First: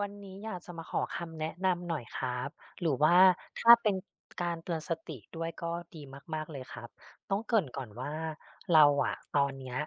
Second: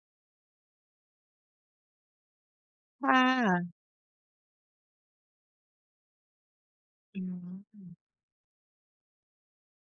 วันนี้อยากจะมาขอคำแนะนำหน่อยครับหรือค่ว่าะถ้าเป็นการเตือนสติด้วยก็ดีมากๆเลยครับอืต้องเกริ่นก่อนมว่าเราอะตอนเนี้ย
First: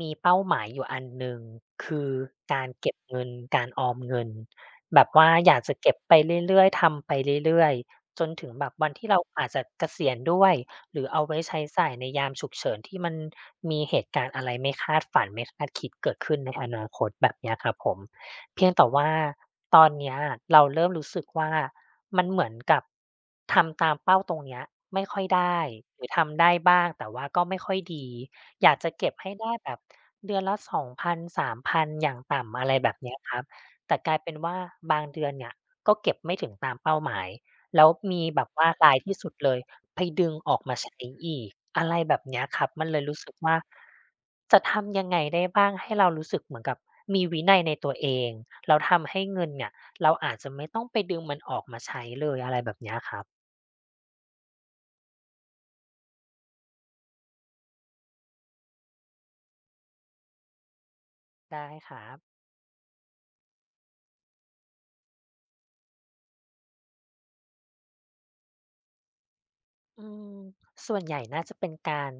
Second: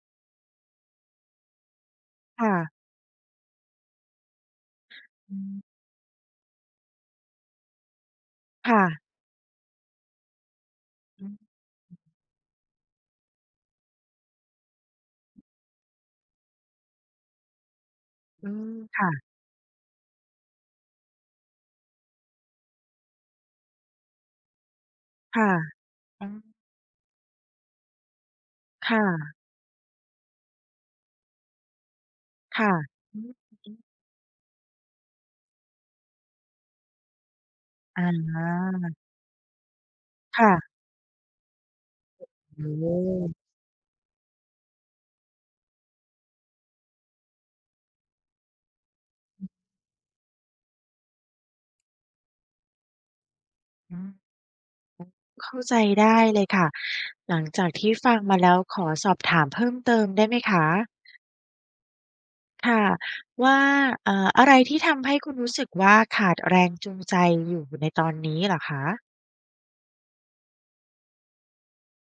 มีเป้าหมายอยู่อันหนึ่งคือการค่ะเก็บเงินการออมเงินแบบว่าอือยากจะมเก็บไปเรื่อยๆทำไปเรื่อยๆจนถึงแบบวันค่ะที่เราอาจจะเกษียณด้วยหรือเอาอืมไว้ใช้จ่ายในยามฉุกเฉินที่มันมีเหตุการณ์อะไรไม่คาดฝันไม่คาดคิดเกิดขึ้นในอนาคตแบบเนี้ยครับผม อืมเพียงแต่ว่าค่ะตอนเนี้ยเราเริ่มรู้สึกว่ามันเหมือนกับทำตามเป้าตรงเนี้ยไม่ค่อยค่ะได้หรืออืมทำได้บ้างแต่ว่าก็ไม่ค่อยดีอยากจะค่ะเก็บให้ได้แบบเดือนละ2,000 3,000อย่างต่ำอะค่ะไรแบบเนี้อืยมครับอืมแต่กลายเป็นว่าบางเดือนเนี่ยก็เก็บไม่ถึงตามเป้าหมายแล้วอมีแบบว่าารายที่สุดเลย ไปดึงออกมาค่ะใช้อีกอะไรแบบเนี้ยครับโอ้โมันเลยรู้สึกฮว่าจะทำยังไงได้บ้างให้เรารู้สึกเหมือนกับมีวินัยในตัวเองแล้วทำให้เงินเนี่ยเราอาจจะไม่ต้องไปดึงมันออกมาใช้เลยอะไรแบบเนี้ยครับอืมเข้าใจได้เลยค่ะหลังจากที่ฟังมาแล้วขอสอบถามเพิ่มเติมได้ไหมคะได้ครับ ค่ะว่าอะไรที่ทำให้คุณรู้สึกว่าขาดแรงจูงใจอยู่ในตอนนี้เหรอคะอืมส่วนใหญ่น่าจะเป็นการ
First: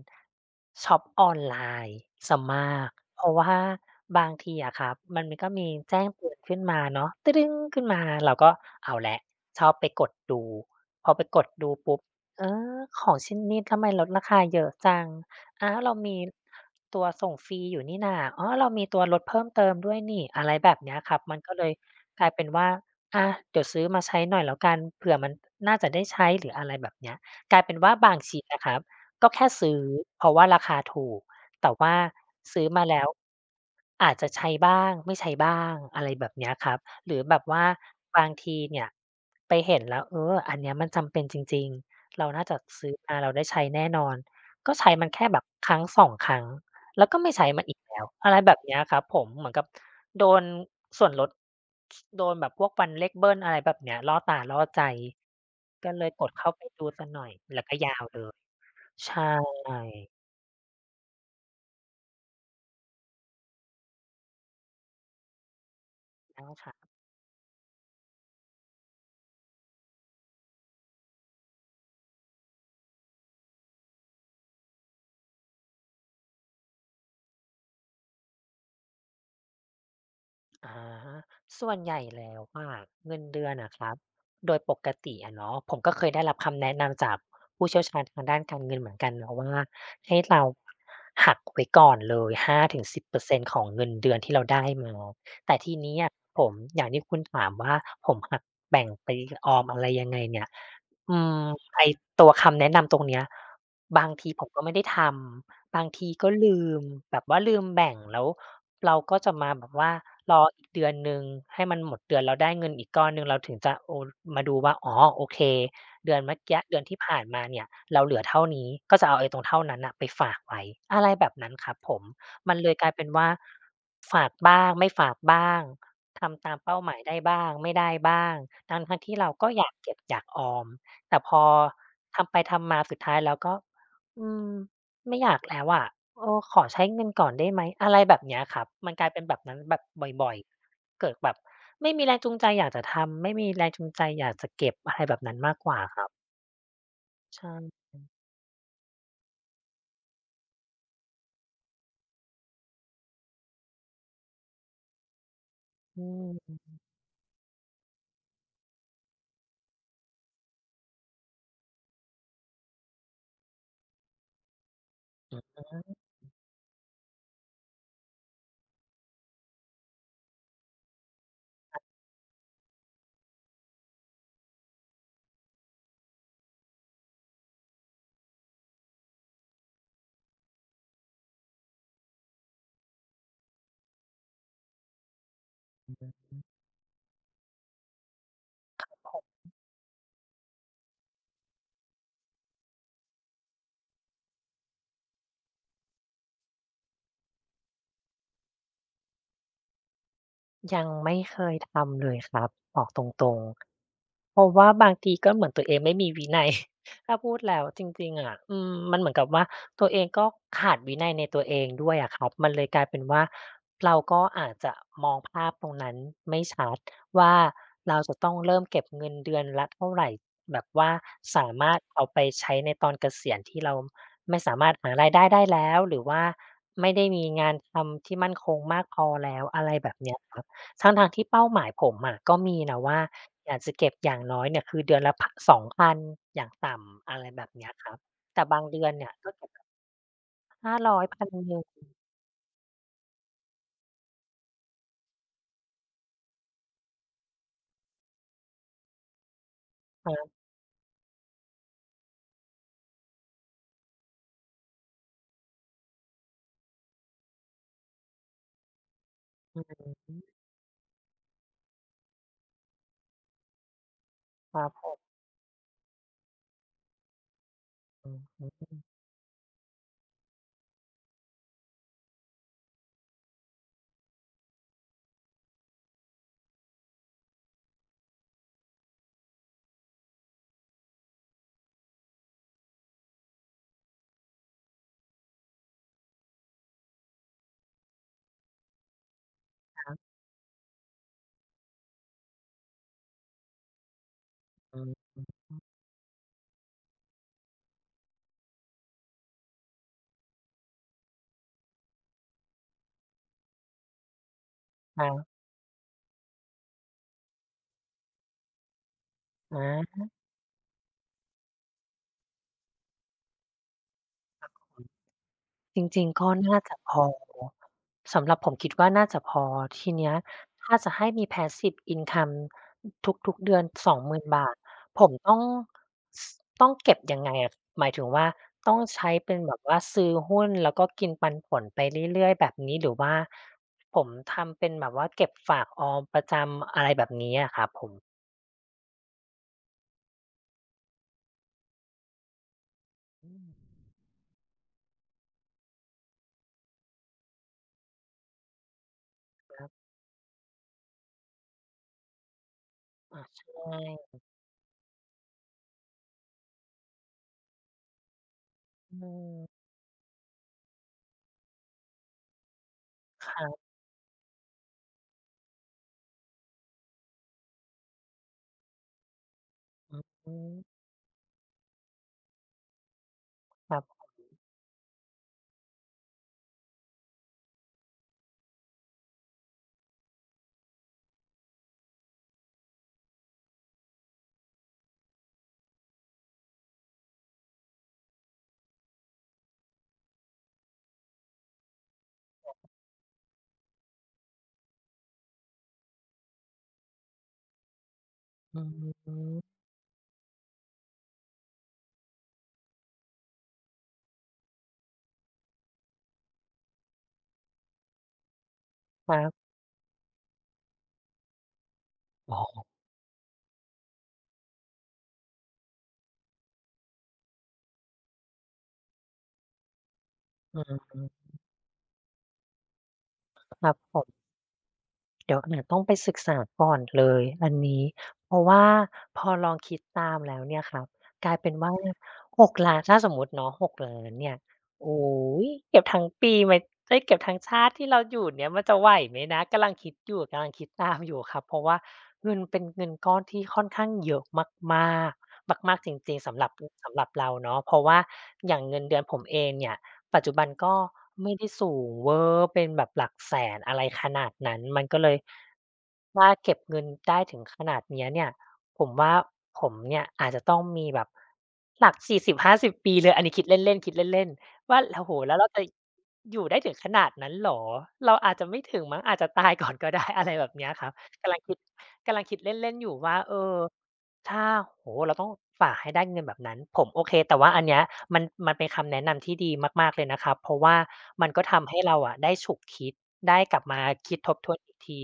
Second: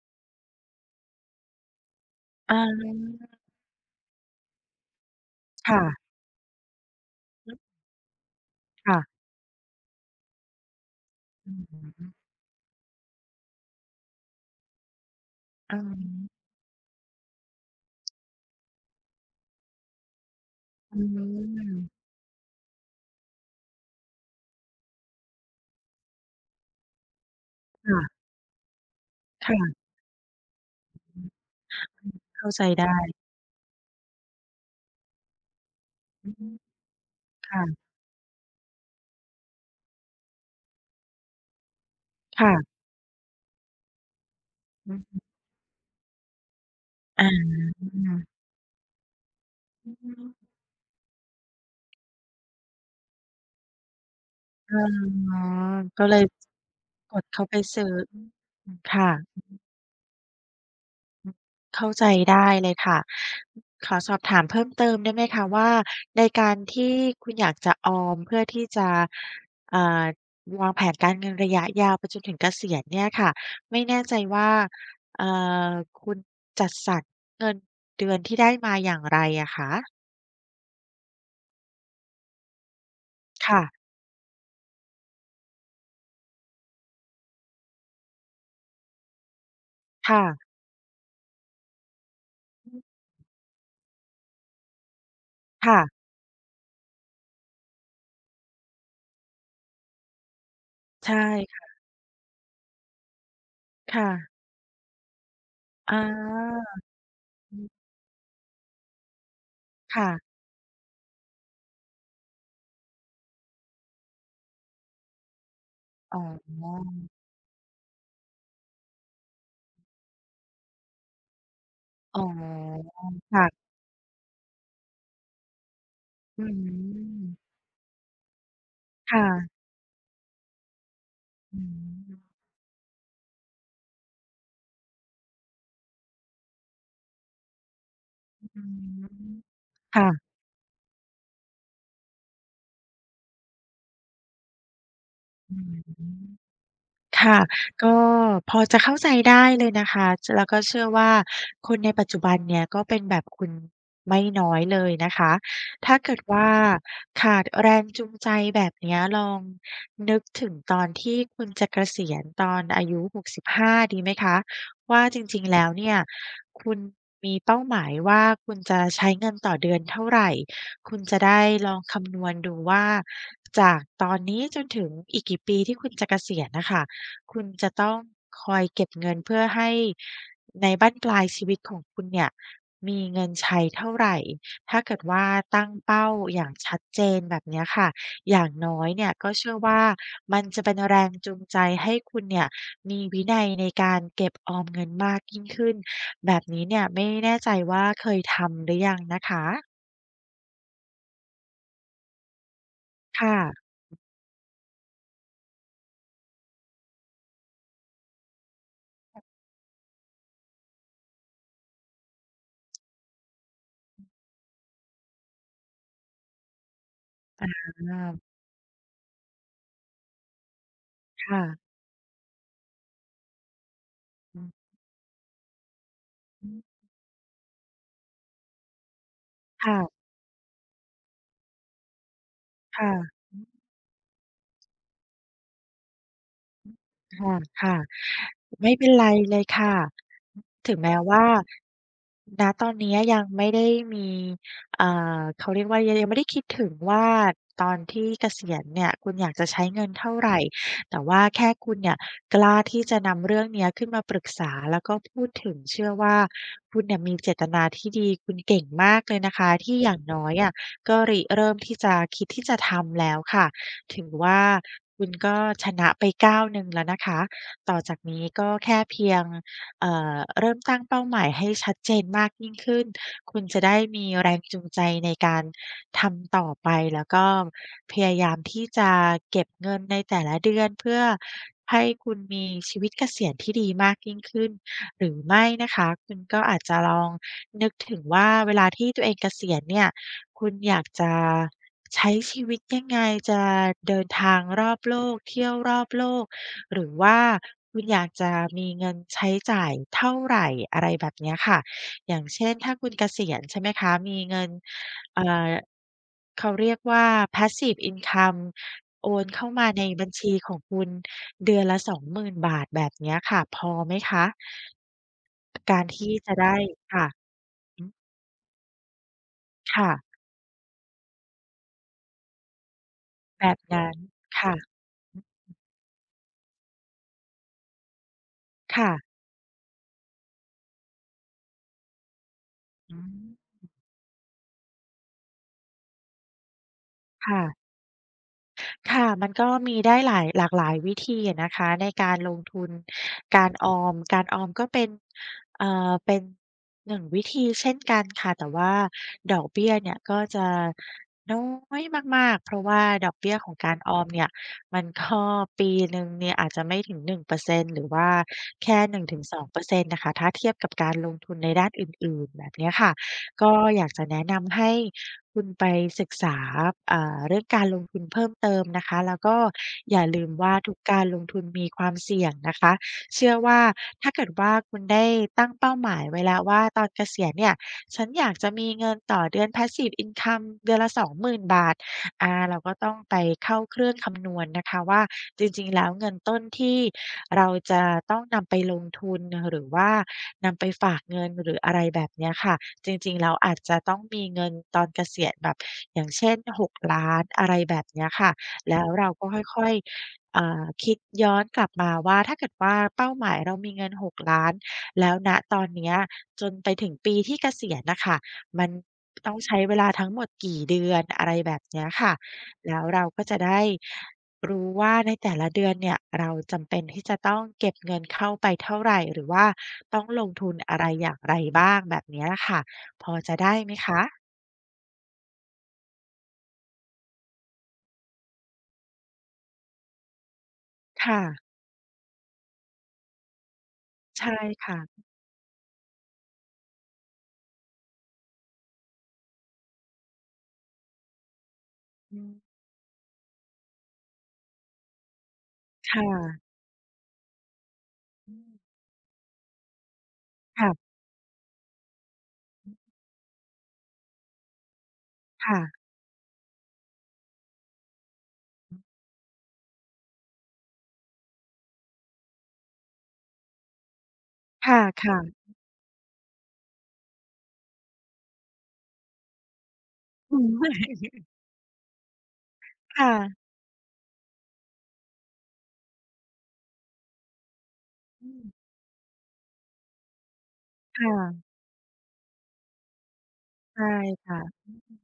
ช็อปออนไลน์เสียมาอากเพราะว่าบางทีอะครับมันก็มีแจ้ค่ะงเตือนขึ้นมาเนาะขึ้นมาเราก็เอาค่ะแล้วชอบไปกดดูพอไปกดอืดูอปุ๊บฮึเออของชิ้นนี้ทำไมลดราคาเยอะจังอ้าอือวเรามีตัวส่งฟรีอยู่นี่นาอ๋อเรามีตัวลดเพิ่มเติมด้วยนี่อะไรแบบเนี้อืยครับมันก็เลยมกลายเป็นว่าอาเดี๋ยวซื้อมาใช้หน่อยแล้วกันเผื่อมันน่าจะได้ใช้หรืออะไรแบบเนี้ย กลายเป็นว่าบาค่ะงชิ้นนะครับก็แค่ค่ะ ซื้อเพราะว่าราคาถูกแต่ว่าเข้าใจซื้อมาแล้วได้อาจจะใช้บ้างไม่ใช้บ้างอะไรแบอืบเนี้มยครับหรือแบบว่าค่ะบางทีเนี่ยไปเห็นแล้วเอออันเนี้ยมันจำเป็นจริงๆเราน่าจะค่ะซื้อมาเราได้ใช้แน่นอนก็ใช้มันอืมแค่แบบครั้งสอ2ครั้ง แล้วก็อาไม่ใช้มันอีกแล้วอะไรแบบเนี้ยครับผมเหมือนกับโดนส่วนลดสโดนแบบพวกฟันเลขเบิ้ลอะไรแบบเนี้ยล่อตาล่ออ๋อใจก็ก็เลยเลยกดเข้าไปดูเสียกหดน่อยเข้าไปแล้วก็ซื้อยาวเลยใช่ค่ะเข้าใจได้เลยค่ะ ขอสอบถามเพิ่มเติมได้ไหมคะว่าในนั่นกาแหรละครับ ที่คุณอยากจะออมเพื่อที่จะอ่าวางแผนการเงินระยะยาวไปจนถึงเกษียณเนี่ยค่ะไม่แน่ใจว่าเอ่อคุณจัดสรรเงินเดือนที่ได้มาอย่างไรอะคะอาส่วนใหญ่แล้วว่าเงินเดือนค่ะ อะครับโดยปกติอะเนาะผมก็เคยได้รับคำแนะนำจากผู้เชี่ยวชาญทางด้านการเงินเหมือนกันเนาะว่าให้เราค่ะ หักไว้ก่อนเลย5-10%ของเงินเดือนที่เราได้มาแต่ทีค่ะ เนี้ยผมอย่างที่คุณถามว่าผมหักแบ่งไปออมอะไรยังไงเนี่ยใชอืม่ไอ้ตัวคำแนะนำตรงเนี้ยบางทีค่ะผมก็ไม่ได้ทำบางอาทีก็ลืมแบบว่าลือืมมแบ่งแล้ว เราก็จะมาแบบว่าค่ะรออีกเดือนหนึ่งให้มันหมดเดือนแล้วได้เงินอีกก้อนหนึ่งเราถึงจะโอนมาดูว่าอ๋อโอเคเดือ๋ออนเมื่อกี้เดือนที่ผ่านมาเนี่ยเราเหลือเท่านี้ก็จะเอาไอ้ตรงเท่านั้นน่ะไปฝากไว้อะไรแบบนั้นครับผมอ๋มันเลยกอลายเป็นว่าค่ะฝากบ้างไม่ฝากบ้างอืทำตามเป้าหมายได้มบ้างไม่ได้บ้างทั้งๆที่เราก็ค่ะอยากเก็บอยากออมแต่พออืมทำไปทำมาสุดท้ายแล้วก็อืมไม่อยากแล้วอะ เออขอใช้เงินก่อนได้ไหมอะไรแบบเนี้ยคอืรับมันกมลายเป็นแบบนั้นแบบค่ะบ่อยๆเกิดแบบไม่มีแรงจูงใจอยากจะทำไม่มีแรงจูงใจอยากจะเก็บอะไรแบบนั้นอืมากกม ว่าครับค่ะใช่ก็พอจะเข้าใจได้เลยนะคะแล้วก็เชื่อว่าคนในปัจจุบันเนี่ยก็เป็นแบบคุณไม่น้อยเลยนะคะถ้าอเกิดว่าืมขาดแรงจูงใจแบบเนี้ยลองนึกถึงตอนที่คุณจะเกษียณตอนอายุ65ดีไหมคะว่าจอืริองๆแล้วฮึ เนี่ยคุณมีเป้าหมายว่าคุณจะใช้เงินต่อเดือนเท่าไหรคุณจะได้ลองคำนวณดูว่าจากตอนนี้จนถึงอีกกี่ปีที่คุณจะเกษียณนะคะ คุณจะต้องคอยเก็บเงินเพื่อให้ของคุณเนี่ยมีเงินใช้เท่าไรถ้าเกิดว่าตั้งเป้าอย่างชัดเจนแบบเนี้ยค่ะอย่างน้อยเนี่ยก็เชื่อว่ามันจะเป็นแรงจูงใจให้คุณเนี่ยมีวินัยในการเก็บออมเงินมากยิ่งขึ้น แบบนี้เนี่ยไม่แน่ใจว่าเคยทำหรือยังนะคะยังไม่เคยทำเลยครับบอกตรงค่ะๆเพราะว่าบางทีก็เหมือนตัวเองไม่มีวินัย ถ้าพูดแล้วจริงๆอะมันเหมือนกับว่าตัวเองก็ขาดวินัยในตัวเองด้วยอะครับมันเลยกลายเป็นว่าเราก็อาจจะมองภาพตรงนั้นไม่ชัดว่าเราอาจะต้องเริ่มเก็บเงินเดือนละเท่าไหร่แบบว่าค่ะสามารถเอาไปใช้ในตอนเกษียณที่เราอืไม่อสามารถหารายได้ได้แล้วหรือว่าฮึไม่ได้มีงานทำที่มั่นคงมากพอแล้วอะไรแบบค่ะเนี้ยครับ ทั้งๆที่เป้าหมายผมอะก็มีนะว่าค่ะอยากจะเก็บอย่างน้อยเนี่ยคือเดือนละพ2,000องพันอย่างต่ำอะไรค่ะแบบเนี้ยค่ะ ครับแต่บางไม่เดืเป็อนนไรเนี่ยก็เลยเก็บค่ะ ถึงแม้500 ว่า1,000ณตอนเนี้ยยังไม่ได้มีเอ่เขาเรียกว่ายังยังไม่ได้คิดถึงว่าตอนที่เกษียณเนี่ยคุณอยากจะใช้เงินคเท่ารัไรบแต่ว่าแค่คุณเนี่ยกล้าที่จะนำเรื่องเนี้ยขึ้นมาปรึกษาแล้วก็พูดถึงเชื่อว่าคุณเนี่ยมีเจตนาที่ดีคุณเก่งมากเลยนะคะอือที่อย่างฮึน้อยอะก็ริเริ่มที่จะคิดที่จะทำแล้วค่ะถือว่าครับผมคุณก็ชนะไปก้าวหนึ่งแล้วนะคะ ต่อจากนี้อืก็อฮึแค่เพียงเริ่มตั้งเป้าหมายให้ชัดเจนมากยิ่งขึ้น คุณจะได้มีแรงจูงใจในการทำต่อไปแล้วก็พยายามที่จะเก็บเงินในแต่ละเดือนเพื่อให้คุณมีชีวิตเกษียณที่ดีมากยิ่งขึ้นหรือไม่นะคะคุณก็อาจจะลองนึกถึงว่าเวลาที่ตัวเองเกษียณเนี่ย คุณอยากจะ ใช้ชีวิตยังไงจะเดินทางรอบอืโลอกเที่ยวรอบโลกหรือว่าคุณอยากจะมีเงินใช้จ่ายเท่าไรอะไรแบบเนี้ยค่ะอย่างเช่นถ้าคุณเกษียณใช่ไหมคะมีเงินครัเอ่บอเขาเรียกว่า passive income โอนเข้ามาในอา บัญชีของคุณเดือนละสองหมื่นบาทแบบเนี้ยค่ะพอไหมคะจการริงที่ๆก็จะได้น่าจะพอค่ะอือสำหรับผมคิดว่าน่าจะพอทีเนี้ยค่ะถ้าจะให้มี passive income ทุกแบๆเดืบอนสนั้อนงหมื่นบาค่ะทผมอือสต้องเก็บยังไงอะหมายถึงว่าต้องค่ะใช้เป็นแบบว่าซื้อหุ้นแล้วก็กินปันผลไปเรื่อยๆแบบนี้หรืออืว่ามผมทำเป็นแบบว่าเก็บฝากออมประจำอะไรแบบนี้อะครัค่ะ บผมค่ะมันก็มีได้หลายหลากหลายวิธีอะนะคะในการลงทุนการออมการออมก็เป็นเป็นหนึ่งวิธีเช่นกันค่ะแต่ว่าดอกเบี้ยเนี่ยก็จะน้อยมากๆเพราะว่าดอกอาเบี้ยของใช่การออมเนี่ยมันก็ปีหนึ่งเนี่ยอาจจะไม่ถึง1%หรือว่าแค่1-2%อืน่งถึงสองเปอมร์เซ็นต์น่ะค่ะถ้าเทียบกับการลงทุนในด้านอื่นๆแบบเนี้ยค่ะครัก็บอยากจะแนะนำให้ คุณไปศึกษาเรื่องการลงทุนเพิ่มเติมนะคะ แล้วก็ออืย่าอลืมฮึว่าทุกการลงทุนมีความเสี่ยงนะคะ เชื่อว่าครับถ้าเกิดว่าคุณได้ตั้งเป้าหมายไว้แล้วว่าตอนเกษียณเนี่ยฉันอยากจะมีเงินต่อเดือน Passive Income เดือนละสองห0ื่นบาทเราก็ต้องไปเข้าเครื่องคำนวณนะคะว่าจริงๆแล้วเงินต้นที่เราจะต้องนำไปลงทุนหรือว่านำไปฝากเงินหรืออะไรแบบเนี้ยค่ะ จริงๆแล้วอาจจะต้องมีเงินตอนเกษียณแบบอย่างเช่น 6 ล้านอะไรแบบเนี้ยค่ะอือแล้วเราฮึก็ค่อยๆคิดย้อนกลับมาว่าถ้าเกิดว่าเป้าหมายเรามีเงิน 6 ล้านแล้วณตอนเนี้ยจนไปถึงปีที่เกษียณน่ะค่ะมันครัต้องบใช้เวลาทั้งหมดกี่เดือนอะไรแบบเนี้ยค่ะอ๋อแล้วเราก็จะได้รู้ว่าในแต่ละเดือนเนี่ยเราจำเป็นที่จะต้องเก็บเงินเข้าไปเท่าไรหรือว่าต้องลงทุนอือะไรมอย่างไรบ้างแบบเนี้ยค่ะ พอจะได้คไหรัมบผคะม เดี๋ยวเนี่ยต้องไปศึกษาก่อนเลยอันนี้เพราะว่าพอลองคิดตามแล้วเนี่ยครับค่ะกลายเป็นว่า6กล0 0 0ถ้าสมมุติเนาะ6ก0 0 0นใช่เนี่ยค่ะโอ้โฮเก็บทั้งปีไหมเอ๊ยเก็บทั้งชาติที่เราอยู่เนี่ยมันจะไหวไหมนะกำลังคิดอยู่กำลังคิดตามอยู่ครับเพราะว่าอืเงินมเป็นเงินก้อนที่ค่อนข้างเยอะมากๆมากๆจคริงๆสำห่ะรับสำหรับเราเนาะเพราะว่าอืมอย่างเงินเดือนผมเองเนี่ย ปัจจุบันก็ค่ะไม่ได้สูงเวอร์เป็นแบบหลักแสนอะไรขนาดนั้นมันก็เลยค่ะถ้าเก็บเงินได้ถึงขนาดเนี้ยเนี่ยผมว่าผมเนี่ยอาจจะต้องมีแบบหลัก40-50 ปีเลยอันนี้คิดเล่นๆคิดเล่นคๆว่าโอ้โฮ่ะแล้วเราจะอยู่ได้ถึงขนาดนั้นเหรอเราอาจจะไม่ถึงมั้งอาจจะตายก่อนก็ได้ อะๆไรอืแบมบเนี้ยครับกำลังคิดกำลังคิดเล่นๆอยู่คว่าเออ ่ะถ้าโอ้โฮเราต้องฝากให้ได้เงินแบบนั้นผมโอเคแต่ว่าอันเนี้ยมันอืมมันเป็นคำแนะนำที่ดีมากๆเลยนะครับเพราะว่ามันก็ค่ะทำให้เราอะได้ฉุกคิดได้กลับมาใช่คิดทบทวค่ะนอีกที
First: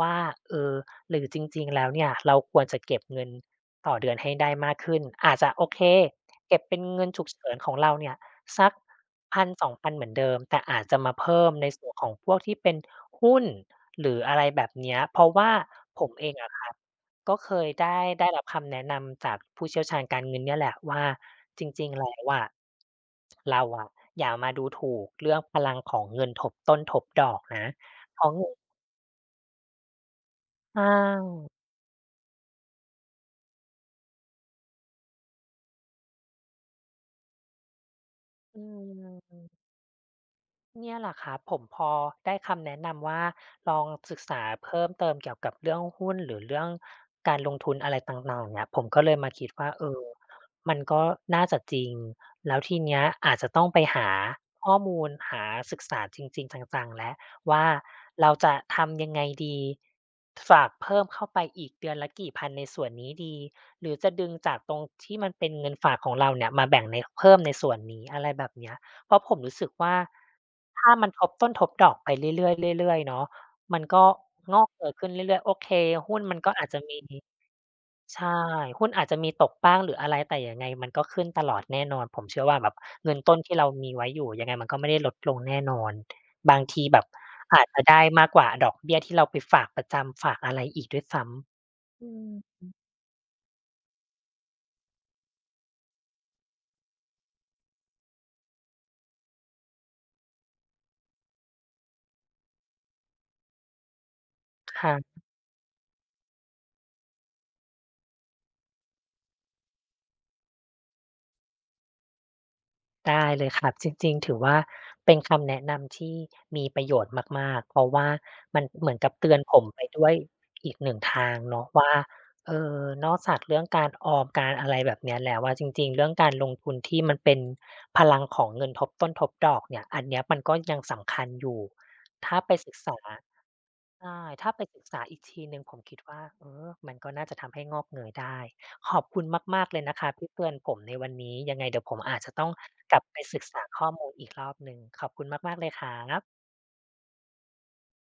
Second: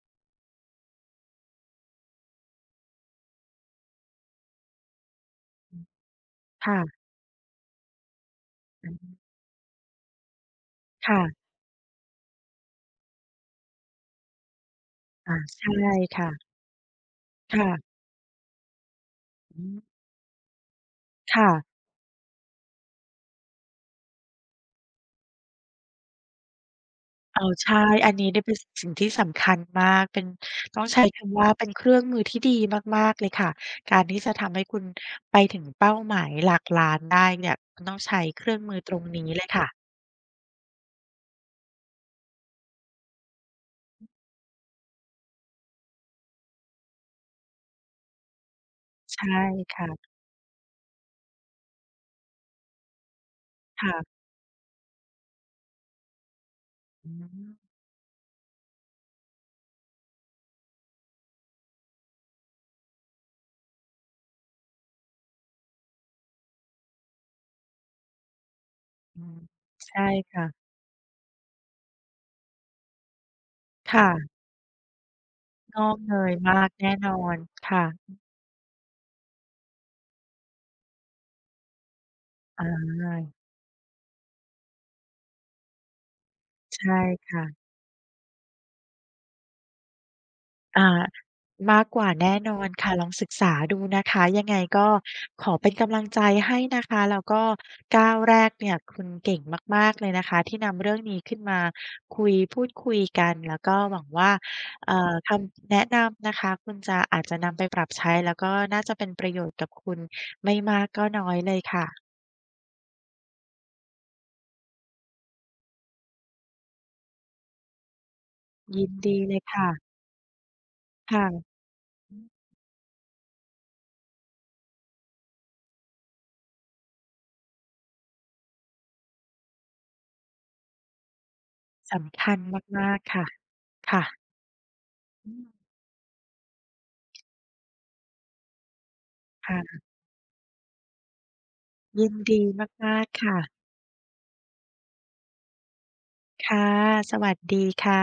ว่าเออหรือจริงๆแล้วเนี่ยเราควรจะเก็บเงินต่อเดือนให้ได้มากขึ้นอาจจะโออืเคมเก็บเป็ค่ะนเงินฉุกเฉินของเราเนี่ยสักอืม1,000-2,000เหมือนเดิมแต่อาจจะมาเพิ่ค่ะมในส่วนของพวกที่เป็นหุ้นหรืออะไรแบบเนี้ยเพราะอาว่าใช่ผมเอค่ะงอะครับ ก็เคยได้ค่ะได้รับคำแนะนำจากอืผู้มเชี่ยวชาญการเงินเนี่ยแหละว่าค่ะจริงๆแล้วอะเราอะอย่ามาดูถูกเรื่องพลังของเงินทบต้นทบดอกอ้าวนะใช่อันเพนี้ราะเนี่ยเงิเป็นนสสิ่งที่สำคัญมากเป็นใชต้องใช้คำ่ว่าเป็นเครื่องมือที่ดีมากๆเลยค่ะ การที่จะทำให้คุณไปถึงเป้าหมายหลักล้านได้เนี่ยคุณต้องใช้เครื่องอืมือตรงนี้เลยม ค่ะเนี่ยแหละครับผมพอได้คำแนะนำว่าลองศึกษาเพิ่มเติมเกี่ยวกับเรื่องหุ้นหรือเรื่องการลงทุนอะไรต่างๆเนี่ยผมก็เลยใช่มาคิดว่าเออค่ะมันก็น่าจะจริงแล้วทีเนี้ยอาจจะต้องไปหาค่ะ ข้อมูลหาศึกษาจริงๆจังๆอืแล้วว่ามเราจะทำยังไงดีฝากเพิ่มเข้าไปอีกเดือนละกี่พันในส่วนนี้ดีหรือจะดึงจากตรงที่มันเป็นเงินฝากของเราเนี่ยมาแบ่งในเพิ่มในส่วนนี้อะไรแบบเนี้ย เพอืราะผมมรู้สึกว่าใช่ค่ะถ้ามันทบต้นทบดอกไปเรื่อยๆเรื่อยๆเนาะมันก็ค่ะงอกเงยขึ้นเรื่อยๆโอเคงอกเงหุ้นยมันก็มาอากจจะแน่มีนอนค่ะใช่หุ้นอาจจะมีตกบ้างหรืออะไรแต่ยังไงมันก็ขึ้นตลอดแน่นอนผมเชื่อว่าแบบอาเงินต้นที่เรามีไว้อยู่ยังไงมันก็ไม่ได้ลดลงแน่นอนบางทีใช่แบบค่ะอาจจะได้มากกว่าดอกเบี้ยที่เราไปฝากประจำฝากอะไรอีกอ่าด้วยซ้มากกำว่าอืแน่นอมนค่ะลองศึกษาดูนะคะยังไงก็ขอเป็นกำลังใจให้นะคะแล้วก็ก้าวแรกเนี่ยคุณเก่งมากๆเลยนะคะที่นำเรื่องนี้ขึ้นมาคุยพูดคุยกันแล้วก็หวังว่าค่ะ คำแนะนำนะคะคุณจะอาจจะนำไปปรับใช้แล้วก็น่าจะเป็นประโยชน์กับคุณไม่มากก็น้อยเลยค่ะได้เลยครับจริงๆถือว่าเป็นคำแนะนำที่มีประโยชน์มากๆเพราะว่ามันยิเหนมือนกับดีเตืเลอนยผมค่ะ ไปด้วยอีกหนึ่งทางค่ะเนาะว่านอกจากเรื่องการออมการอะไรแบบเนี้ยแล้วอะจริงๆเรื่องการลงทุนที่มันเป็นพลังของเงินทบต้นทบดอกเนี่ยอันเนี้ยมันก็ยังสำคัญอยู่สำคัถ้าญไปศึกมาษา กๆค่ะค่ะใช่ถ้าไปศึกษาอีกอืทีมหนึ่งผมคิดว่าเออมันก็น่าจะทำให้งอกเงยได้ ขอบคุณค่มากๆเละยนะครับที่เตือนผมในวันนี้ยังไงเดี๋ยวผมยินอาจจะดีต้องกมาลับกไปๆค่ะศึกษาข้อมูลอีกรอบหนึ่งขอบคุณมากๆเลยครับค่ะสวัสดีค่ะ